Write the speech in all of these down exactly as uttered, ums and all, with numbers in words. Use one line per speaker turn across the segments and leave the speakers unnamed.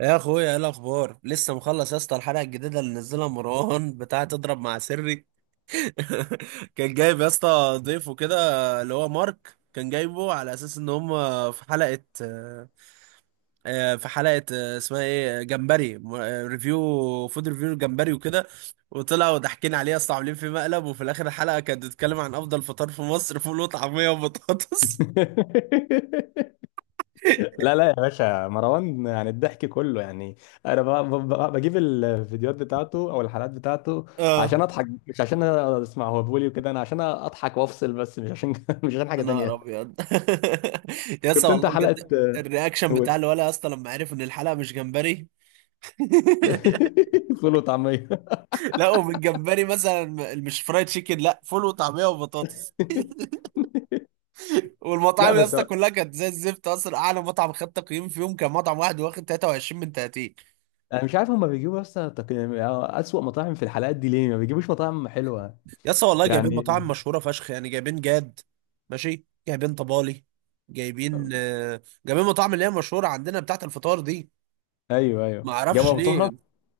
يا اخويا ايه الاخبار لسه مخلص يا اسطى؟ الحلقه الجديده اللي نزلها مروان بتاعه تضرب مع سري. كان جايب يا اسطى ضيفه كده، اللي هو مارك، كان جايبه على اساس ان هم في حلقه. آه، في حلقه آه، اسمها ايه؟ جمبري م- آه، ريفيو، فود ريفيو جمبري وكده. وطلعوا ضاحكين عليه يا اسطى، عاملين في مقلب، وفي الاخر الحلقه كانت بتتكلم عن افضل فطار في مصر: فول وطعميه وبطاطس.
لا لا يا باشا مروان، يعني الضحك كله. يعني انا ب- ب- ب- بجيب الفيديوحات بتاعته او الحلقات بتاعته
اه،
عشان اضحك، مش عشان اسمع هو بيقول إيه وكده. انا عشان اضحك وافصل بس، مش عشان مش عشان
يا
حاجه
نهار
تانية.
ابيض. يا اسطى
شفت انت
والله
حلقه؟
بجد، الرياكشن
قول.
بتاع الولا يا اسطى لما عرف ان الحلقه مش جمبري.
فول وطعميه.
لا، ومن جمبري مثلا، م- مش فرايد تشيكن، لا، فول وطعميه وبطاطس.
لا
والمطاعم يا
بس
اسطى كلها كانت زي الزفت. اصلا اعلى مطعم خد تقييم فيهم كان مطعم واحد واخد تلاتة وعشرين من ثلاثين.
انا مش عارف هما بيجيبوا، بس تق- اسوأ مطاعم في الحلقات دي. ليه ما بيجيبوش مطاعم حلوه
يا اسطى والله جايبين
يعني؟
مطاعم مشهوره فشخ، يعني جايبين جاد، ماشي، جايبين طبالي، جايبين آه، جايبين مطاعم اللي هي مشهوره عندنا بتاعت الفطار دي.
ايوه
ما
ايوه، جابوا
اعرفش
ابو
ليه.
طه.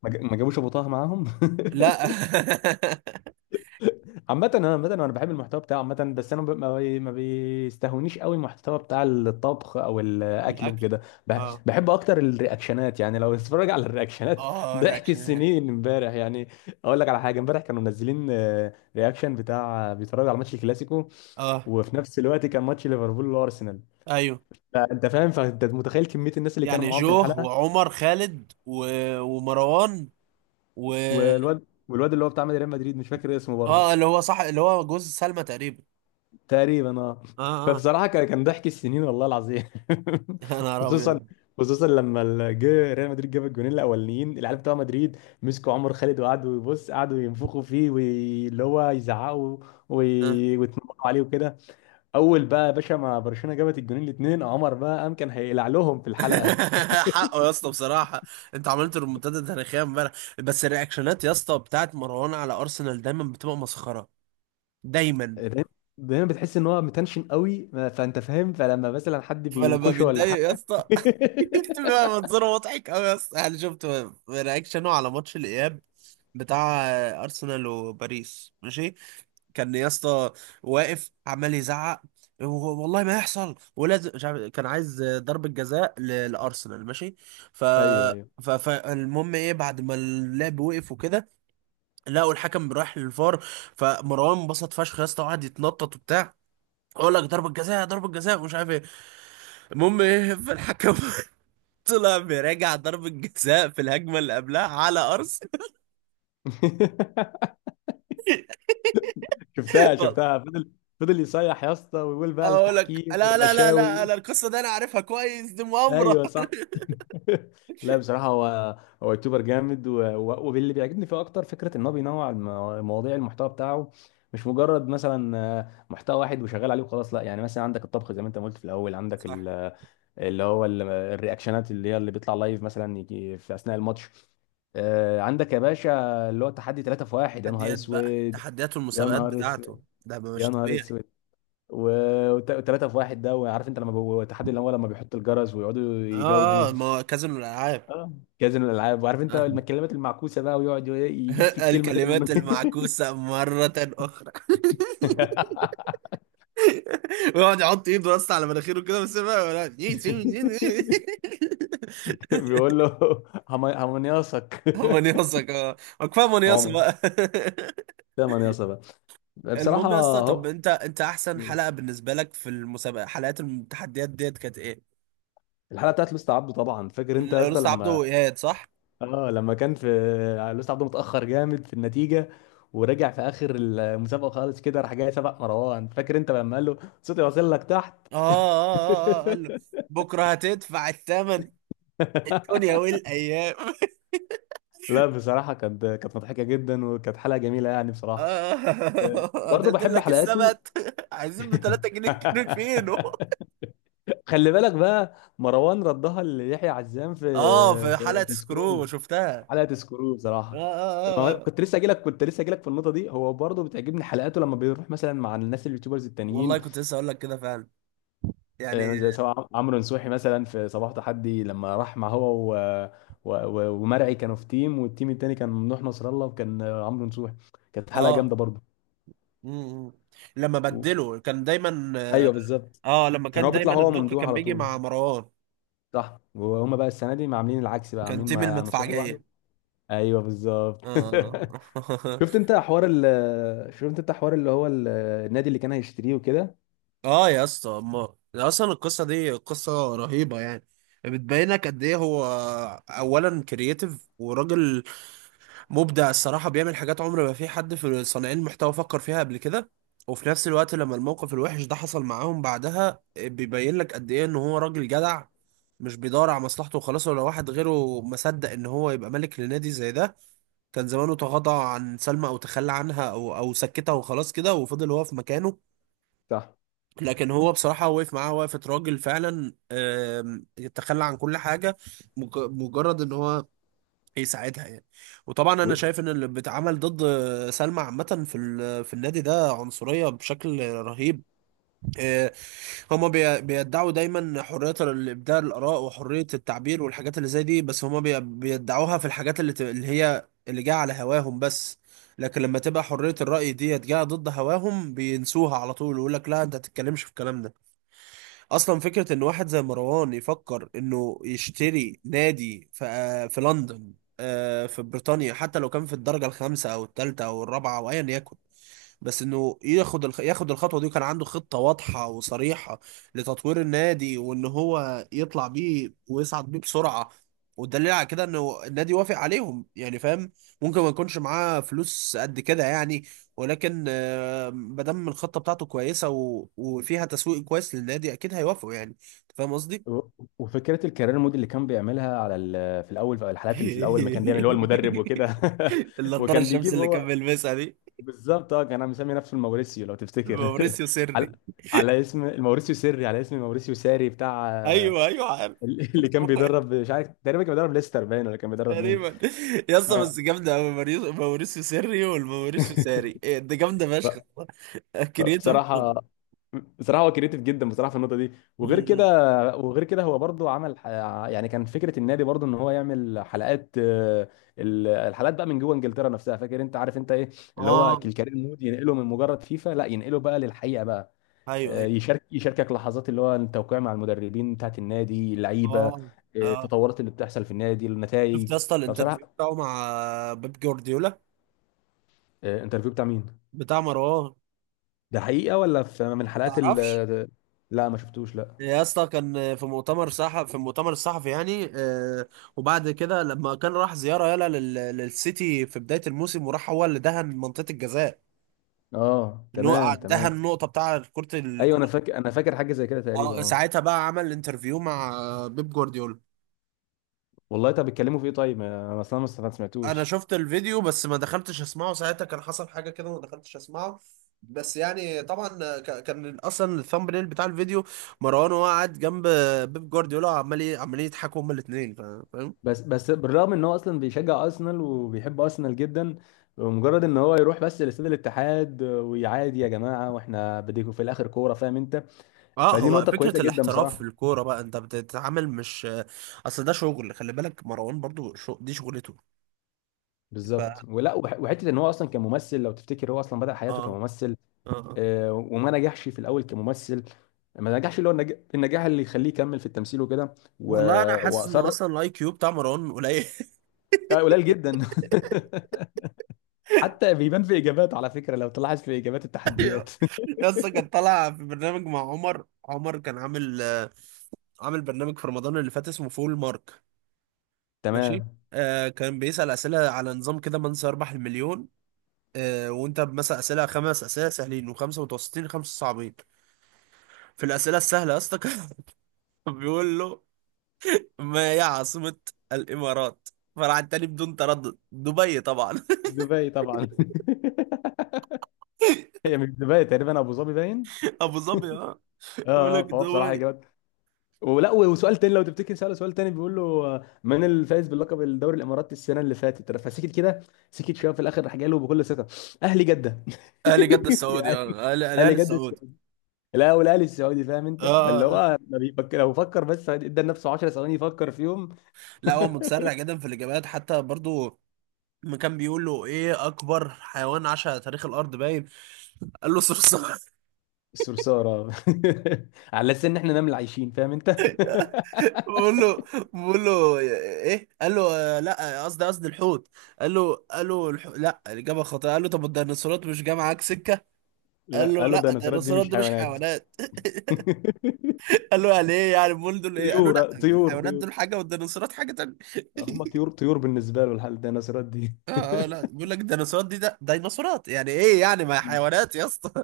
ما ج- ما جابوش ابو طه معاهم.
لا.
عامة انا، عامة انا بحب المحتوى بتاعه عامة، بس انا ب- ما بي- ما بيستهونيش قوي المحتوى بتاع الطبخ او الاكل
الاكل.
وكده. بح-
اه
بحب اكتر الرياكشنات، يعني لو تتفرج على الرياكشنات.
اه،
ضحك
رياكشن.
السنين امبارح يعني. اقول لك على حاجة، امبارح كانوا منزلين آه، رياكشن بتاع بيتفرجوا على ماتش الكلاسيكو،
اه،
وفي نفس الوقت كان ماتش ليفربول وارسنال.
ايوه،
فانت فاهم، فانت متخيل كمية الناس اللي كانوا
يعني
معاهم في
جوه
الحلقة.
وعمر خالد و... ومروان و
والواد والواد اللي هو بتاع ريال مدريد مش فاكر اسمه برضه.
اه، اللي هو صح، اللي هو جوز سلمى تقريبا.
تقريبا اه.
اه اه.
فبصراحه كان كان ضحك السنين والله العظيم.
يا نهار
خصوصا،
ابيض.
خصوصا لما ال- جه ريال مدريد جاب الجونين الاولانيين العيال بتوع مدريد، مسكوا عمر خالد وقعدوا يبص، قعدوا ينفخوا فيه واللي هو يزعقوا
آه.
وي- ويتنمروا عليه وكده. اول بقى يا باشا، ما برشلونه جابت الجونين الاثنين، عمر بقى قام كان هيقلع لهم في الحلقه.
حقه يا اسطى بصراحه. انت عملت ريمونتادا تاريخيه امبارح. بس الرياكشنات يا اسطى بتاعت مروان على ارسنال دايما بتبقى مسخره، دايما.
دايما، دايما بتحس ان هو متنشن قوي، ما- فانت فاهم، فلما مثلا حد
فلما
بينكشه ولا
بيتضايق يا
حاجه.
اسطى بيبقى منظره مضحك قوي يا اسطى. يعني شفت رياكشنه على ماتش الاياب بتاع ارسنال وباريس؟ ماشي، كان يا اسطى واقف عمال يزعق، و- والله ما يحصل، ولازم مش عارف- كان عايز ضربة جزاء ل- لارسنال ماشي. ف
ايوه ايوه.
ف- فالمهم ايه، بعد ما اللعب وقف وكده لقوا الحكم رايح للفار. فمروان انبسط فشخ يا اسطى وقعد يتنطط وبتاع: اقول لك ضربة جزاء ضربة جزاء ومش عارف ايه. المهم ايه، فالحكم طلع مراجع ضربة جزاء في الهجمة اللي قبلها على أرسنال.
شفتها شفتها فضل، فضل يصيح يا اسطى، ويقول بقى
أقول لك
التحكيم
لا لا لا لا،
والرشاوي.
أنا القصة دي أنا عارفها كويس، دي مؤامرة.
ايوه صح. لا بصراحه، هو هو يوتيوبر جامد، و- و- واللي بيعجبني فيه اكتر فكره ان هو بينوع الم- مواضيع المحتوى بتاعه، مش مجرد مثلا آه، محتوى واحد وشغال عليه وخلاص، لا. يعني مثلا عندك الطبخ زي ما انت ما قلت في الاول، عندك
صح.
ال- اللي هو ال- الرياكشنات اللي هي اللي بيطلع لايف مثلا يجي في اثناء الماتش. آه، عندك يا باشا اللي هو تحدي ثلاثة في واحد. يا نهار
تحديات بقى،
اسود،
تحديات
يا
والمسابقات
نهار اسود،
بتاعته ده بقى
يا
مش
نهار
طبيعي.
اسود. و- وت- وتلاتة في واحد ده. وعارف انت لما بو- تحدي الاموال، لما بيحط الجرس ويقعدوا يجاوبوا.
آه آه، ما هو كازينو الألعاب.
اه كازينو الالعاب. وعارف انت
آه.
الكلمات المعكوسه بقى، ويقعد ي- يجيب في الكلمه كده من.
الكلمات المعكوسة مرة أخرى. ويقعد يحط إيده بس على مناخيره كده بس بقى ولا-
بيقول له هم- همنياصك.
هو منيصة كمان؟ كفاية منيصة
عمر
بقى.
ده منياصه بقى. بصراحه
المهم يا اسطى، طب
اهو.
انت انت احسن حلقه بالنسبه لك في المسابقه، حلقات التحديات ديت، كانت ايه؟
الحلقه بتاعت لوست عبده طبعا. فاكر انت يا اسطى
لوست عبده
لما
وايهاب، صح؟
اه لما كان في، لويس عبده متأخر جامد في النتيجة، ورجع في آخر المسابقة خالص، كده راح جاي سبق مروان. فاكر انت لما قال له صوتي واصل لك تحت؟
اه اه اه اه، قال له بكره هتدفع الثمن، الدنيا والايام.
لا بصراحة، كانت كانت مضحكة جدا، وكانت حلقة جميلة يعني بصراحة.
اه
برضه
ده
بحب
لك
حلقاته.
السبت، عايزين ب ثلاثة جنيه كيلو فينو.
خلي بالك بقى، مروان ردها ليحيى عزام في
اه في
في,
حلقه
في سكرو.
سكرو، شفتها.
حلقة سكرو
اه
بصراحة.
اه
ما
اه
هو-
اه.
كنت لسه اجي لك كنت لسه اجي لك في النقطة دي. هو برضه بتعجبني حلقاته لما بيروح مثلا مع الناس اليوتيوبرز التانيين،
والله كنت لسه اقول لك كده فعلا يعني.
آه، زي سواء عمرو نصوحي مثلا في صباح تحدي، لما راح مع هو و... و... و... ومرعي كانوا في تيم، والتيم التاني كان ممدوح نصر الله وكان آه، عمرو نصوحي. كانت حلقه جامده
اه
برضه.
م- م. لما
و...
بدله كان دايما.
ايوه بالظبط.
اه، لما
كان
كان
هو بيطلع
دايما
هو
الدق
ممدوح
كان
على
بيجي
طول.
مع مروان.
صح، وهما بقى السنه دي عاملين العكس، بقى
كان آه.
عاملين
تيم
مع نصوحي لوحده.
المدفعجية.
ايوه بالظبط.
اه.
شفت انت حوار ال... شفت انت حوار اللي هو ال... النادي اللي كان هيشتريه وكده.
اه يا اسطى، اما اصلا القصة دي قصة رهيبة يعني. بتبينك قد ايه هو، اولا، كرييتيف وراجل مبدع الصراحة، بيعمل حاجات عمر ما في حد في صانعين المحتوى فكر فيها قبل كده. وفي نفس الوقت لما الموقف الوحش ده حصل معاهم بعدها، بيبين لك قد ايه ان هو راجل جدع، مش بيدور على مصلحته وخلاص. ولا واحد غيره مصدق ان هو يبقى ملك لنادي زي ده. كان زمانه تغاضى عن سلمى او تخلى عنها او او سكتها وخلاص كده، وفضل هو في مكانه.
صح
لكن هو بصراحة وقف معاها وقفة راجل فعلا. آم، تخلى عن كل حاجة، مج- مجرد ان هو يساعدها يعني. وطبعا انا
و-
شايف ان اللي بيتعمل ضد سلمى عامة في ال- في النادي ده عنصرية بشكل رهيب. آه، هما بي- بيدعوا دايما حرية الإبداع، الآراء وحرية التعبير والحاجات اللي زي دي، بس هما بي- بيدعوها في الحاجات اللي, ت- اللي هي اللي جاية على هواهم بس. لكن لما تبقى حرية الرأي دي جاية ضد هواهم بينسوها على طول، ويقول لك لا أنت تتكلمش في الكلام ده. أصلا فكرة إن واحد زي مروان يفكر إنه يشتري نادي في, آه، في لندن، آه، في بريطانيا، حتى لو كان في الدرجة الخامسة أو الثالثة أو الرابعة أو أيا يكن. بس انه ياخد الخ... ياخد الخطوه دي، وكان عنده خطه واضحه وصريحه لتطوير النادي، وان هو يطلع بيه ويصعد بيه بسرعه. والدليل على كده انه النادي وافق عليهم، يعني فاهم؟ ممكن ما يكونش معاه فلوس قد كده يعني، ولكن آه، ما دام الخطه بتاعته كويسه و... وفيها تسويق كويس للنادي اكيد هيوافقوا. يعني أنت فاهم قصدي؟
و- وفكره الكارير مود اللي كان بيعملها على ال- في الاول، في الحالات اللي في الاول ما كان بيعمل اللي هو المدرب وكده.
النضاره
وكان
الشمس
بيجيب
اللي كان
هو.
بيلبسها دي،
بالظبط، اه كان مسمي نفسه الموريسيو لو تفتكر.
موريسيو سري.
على على اسم الموريسيو سري، على اسم موريسيو ساري بتاع. آه،
ايوه ايوه عارف.
اللي كان بيدرب مش عارف، تقريبا كان بيدرب ليستر باين، ولا كان بيدرب مين.
تقريبا. يا اسطى
اه.
بس جامده قوي، موريس- موريسيو سيري والموريسيو ساري، إيه ده، جامده
ف-
فشخ. كرييتيف
فبصراحه،
برضه.
بصراحه هو كريتيف جدا بصراحه في النقطه دي. وغير كده،
أمم.
وغير كده هو برضو عمل ح- يعني كان فكره النادي برضو ان هو يعمل حلقات، آه، ال- الحلقات بقى من جوه انجلترا نفسها. فاكر انت، عارف انت ايه اللي هو
اه،
الكارير مود ينقله من مجرد فيفا، لا ينقله بقى للحقيقه بقى.
ايوه
آه،
ايوه.
يشارك يشاركك لحظات اللي هو التوقيع مع المدربين بتاعت النادي اللعيبه، آه،
اه اه.
التطورات اللي بتحصل في النادي، النتائج.
شفت يا اسطى الانترفيو
فبصراحه
بتاعه مع بيب جوارديولا؟
آه، انترفيو بتاع مين؟
بتاع مروان.
ده حقيقه ولا في من حلقات ال
تعرفش؟
آه، لا ما شفتوش لا.
يا اسطى كان في مؤتمر صحفي، في المؤتمر الصحفي يعني آه، وبعد كده لما كان راح زياره يلا لل... للسيتي في بدايه الموسم، وراح هو اللي دهن منطقه الجزاء،
اه
اللي
تمام
هو دهن
تمام.
النقطه بتاع كره.
ايوه انا فاكر انا فاكر حاجه زي كده تقريبا
اه،
اه.
ساعتها بقى عمل انترفيو مع بيب جوارديولا.
والله طب بيتكلموا في ايه؟ طيب انا اصلا ما است- ما
انا
سمعتوش.
شفت الفيديو بس ما دخلتش اسمعه، ساعتها كان حصل حاجه كده وما دخلتش اسمعه. بس يعني طبعا ك- كان اصلا الثامب نيل بتاع الفيديو مروان وهو قاعد جنب بيب جوارديولا، وعمال ي- عمالين يضحكوا هما الاثنين، فاهم.
بس بس بالرغم ان هو اصلا بيشجع ارسنال وبيحب ارسنال جدا، مجرد ان هو يروح بس لاستاد الاتحاد ويعادي، يا جماعه واحنا بديكوا في الاخر كوره، فاهم انت.
اه،
فدي
هو
نقطه كويسه
فكره
جدا
الاحتراف في
بصراحه.
الكوره بقى انت بتتعامل مش، اصل ده شغل. خلي بالك مروان برضو شو... دي شغلته. ف اه
بالظبط. ولا وح- وحته ان هو اصلا كممثل لو تفتكر، هو اصلا بدأ حياته
اه
كممثل،
اه.
آه، وما نجحش في الاول كممثل، ما نجحش اللي هو النج- النجاح اللي يخليه يكمل في التمثيل وكده. و...
والله انا حاسس ان
واصر.
اصلا الاي كيو بتاع مروان قليل.
آه، قليل جدا. حتى بيبان في اجابات، على فكره لو تلاحظ في اجابات التحديات.
يس، كان طالع في برنامج مع عمر، عمر كان عامل آه، عامل برنامج في رمضان اللي فات اسمه فول مارك، ماشي.
تمام.
آه، كان بيسأل أسئلة على نظام كده من سيربح المليون. آه، وانت مثلا أسئلة، خمس أسئلة سهلين وخمسة متوسطين، خمسة صعبين. في الأسئلة السهلة يا اسطى كان بيقول له: ما هي عاصمة الإمارات؟ فراح التاني بدون تردد: دبي طبعا.
دبي طبعا. هي مش دبي تقريبا، ابو ظبي باين.
أبو ظبي اه،
اه
يقول لك
اه. فهو بصراحه
دبي.
اجابات. ولا، وسؤال تاني، لو تفتكر سأله سؤال تاني، بيقول له آه، من الفائز بلقب الدوري الاماراتي السنه اللي فاتت؟ فسكت كده، سكت شويه، في الاخر راح جاي له بكل ثقه: اهلي جده.
أهلي جدة السعودي،
يعني
اه، الأهلي
اهلي جده.
السعودي.
لا، والاهلي السعودي، فاهم انت.
اه
فاللي
آه.
هو ما بيفكر، لو فكر بس ادى لنفسه عشر ثواني يفكر فيهم.
لا، هو متسرع جدا في الاجابات. حتى برضو ما كان بيقول له: ايه اكبر حيوان عاش على تاريخ الارض؟ باين قال له صرصار.
الصرصار اه. على اساس ان احنا نمل عايشين، فاهم انت.
بقول له، بقول له ايه، قال له آه، لا قصدي، قصدي الحوت. قال له، قال له الحو... لا، الاجابه خاطئه. قال له: طب الديناصورات مش جايه معاك سكه؟ قال
لا،
له:
قالوا
لا،
الديناصورات دي
الديناصورات
مش
دي مش
حيوانات.
حيوانات. قال له: يعني ايه؟ يعني امال دول ايه؟ قال له:
طيور،
لا،
آه، طيور
الحيوانات
طيور.
دول حاجه والديناصورات حاجه تانيه.
هم طيور، طيور بالنسبه له الحال، الديناصورات دي.
اه اه، لا بيقول لك الديناصورات دي، ده ديناصورات يعني ايه يعني؟ ما هي حيوانات يا اسطى.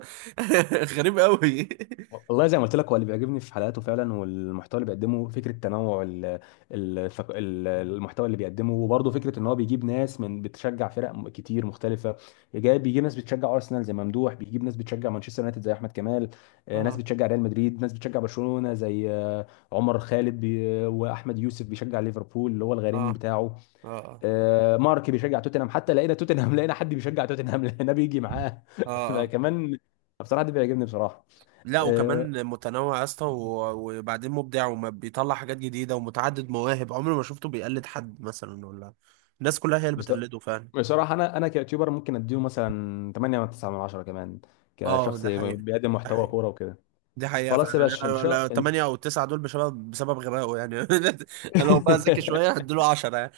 غريب قوي.
والله زي ما قلت لك، هو اللي بيعجبني في حلقاته فعلا والمحتوى اللي بيقدمه فكره تنوع ال- ال- الثق- ال- المحتوى اللي بيقدمه. وبرضه فكره ان هو بيجيب ناس من بتشجع فرق م- كتير مختلفه، جاي بيجيب ناس بتشجع ارسنال زي ممدوح، بيجيب ناس بتشجع مانشستر يونايتد زي احمد كمال، آه، ناس
اه
بتشجع ريال مدريد، ناس بتشجع برشلونه زي آه، عمر خالد، بي- واحمد يوسف بيشجع ليفربول اللي هو
اه
الغريم بتاعه.
اه اه
آه، مارك بيشجع توتنهام، حتى لقينا توتنهام، لقينا حد بيشجع توتنهام. لقينا بيجي معاه.
اه اه.
فكمان بصراحه ده بيعجبني بصراحه.
لا،
آه،
وكمان متنوع يا اسطى، و- وبعدين مبدع وما بيطلع حاجات جديده ومتعدد مواهب، عمري ما شفته بيقلد حد مثلا، ولا الناس كلها هي اللي
بص-
بتقلده فعلا.
بصراحة أنا أنا كيوتيوبر ممكن أديله مثلا ثمانية من تسعة من عشرة كمان،
اه
كشخص
ده حقيقة،
بيقدم
ده
محتوى
حقيقة.
كورة وكده.
دي حقيقة
خلاص يا
فعلا.
باشا إن
لا لا،
شاء.
تمانية أو تسعة دول بسبب بسبب غبائه يعني. لو بقى ذكي شوية هديله عشرة يعني.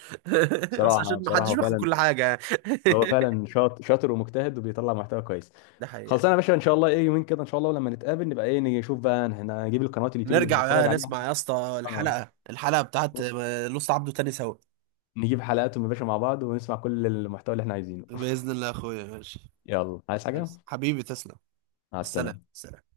بس
بصراحة
عشان
بصراحة
محدش
هو
بياخد
فعلا
كل حاجة يعني.
هو فعلا شاطر، شاطر ومجتهد وبيطلع محتوى كويس.
ده حقيقة.
خلصانة يا باشا إن شاء الله، إيه، يومين كده إن شاء الله، ولما نتقابل نبقى إيه، نيجي نشوف بقى هنا، نجيب القنوات اليوتيوب اللي
نرجع
بنتفرج
بقى
عليها.
نسمع يا اسطى
آه،
الحلقة، الحلقة بتاعت آه، لوست عبده تاني سوا.
نجيب حلقاتهم يا باشا مع بعض ونسمع كل المحتوى اللي إحنا عايزينه.
بإذن الله يا أخويا، ماشي.
يلا، عايز حاجة؟
حبيبي تسلم.
مع
السلام
السلامة.
السلام.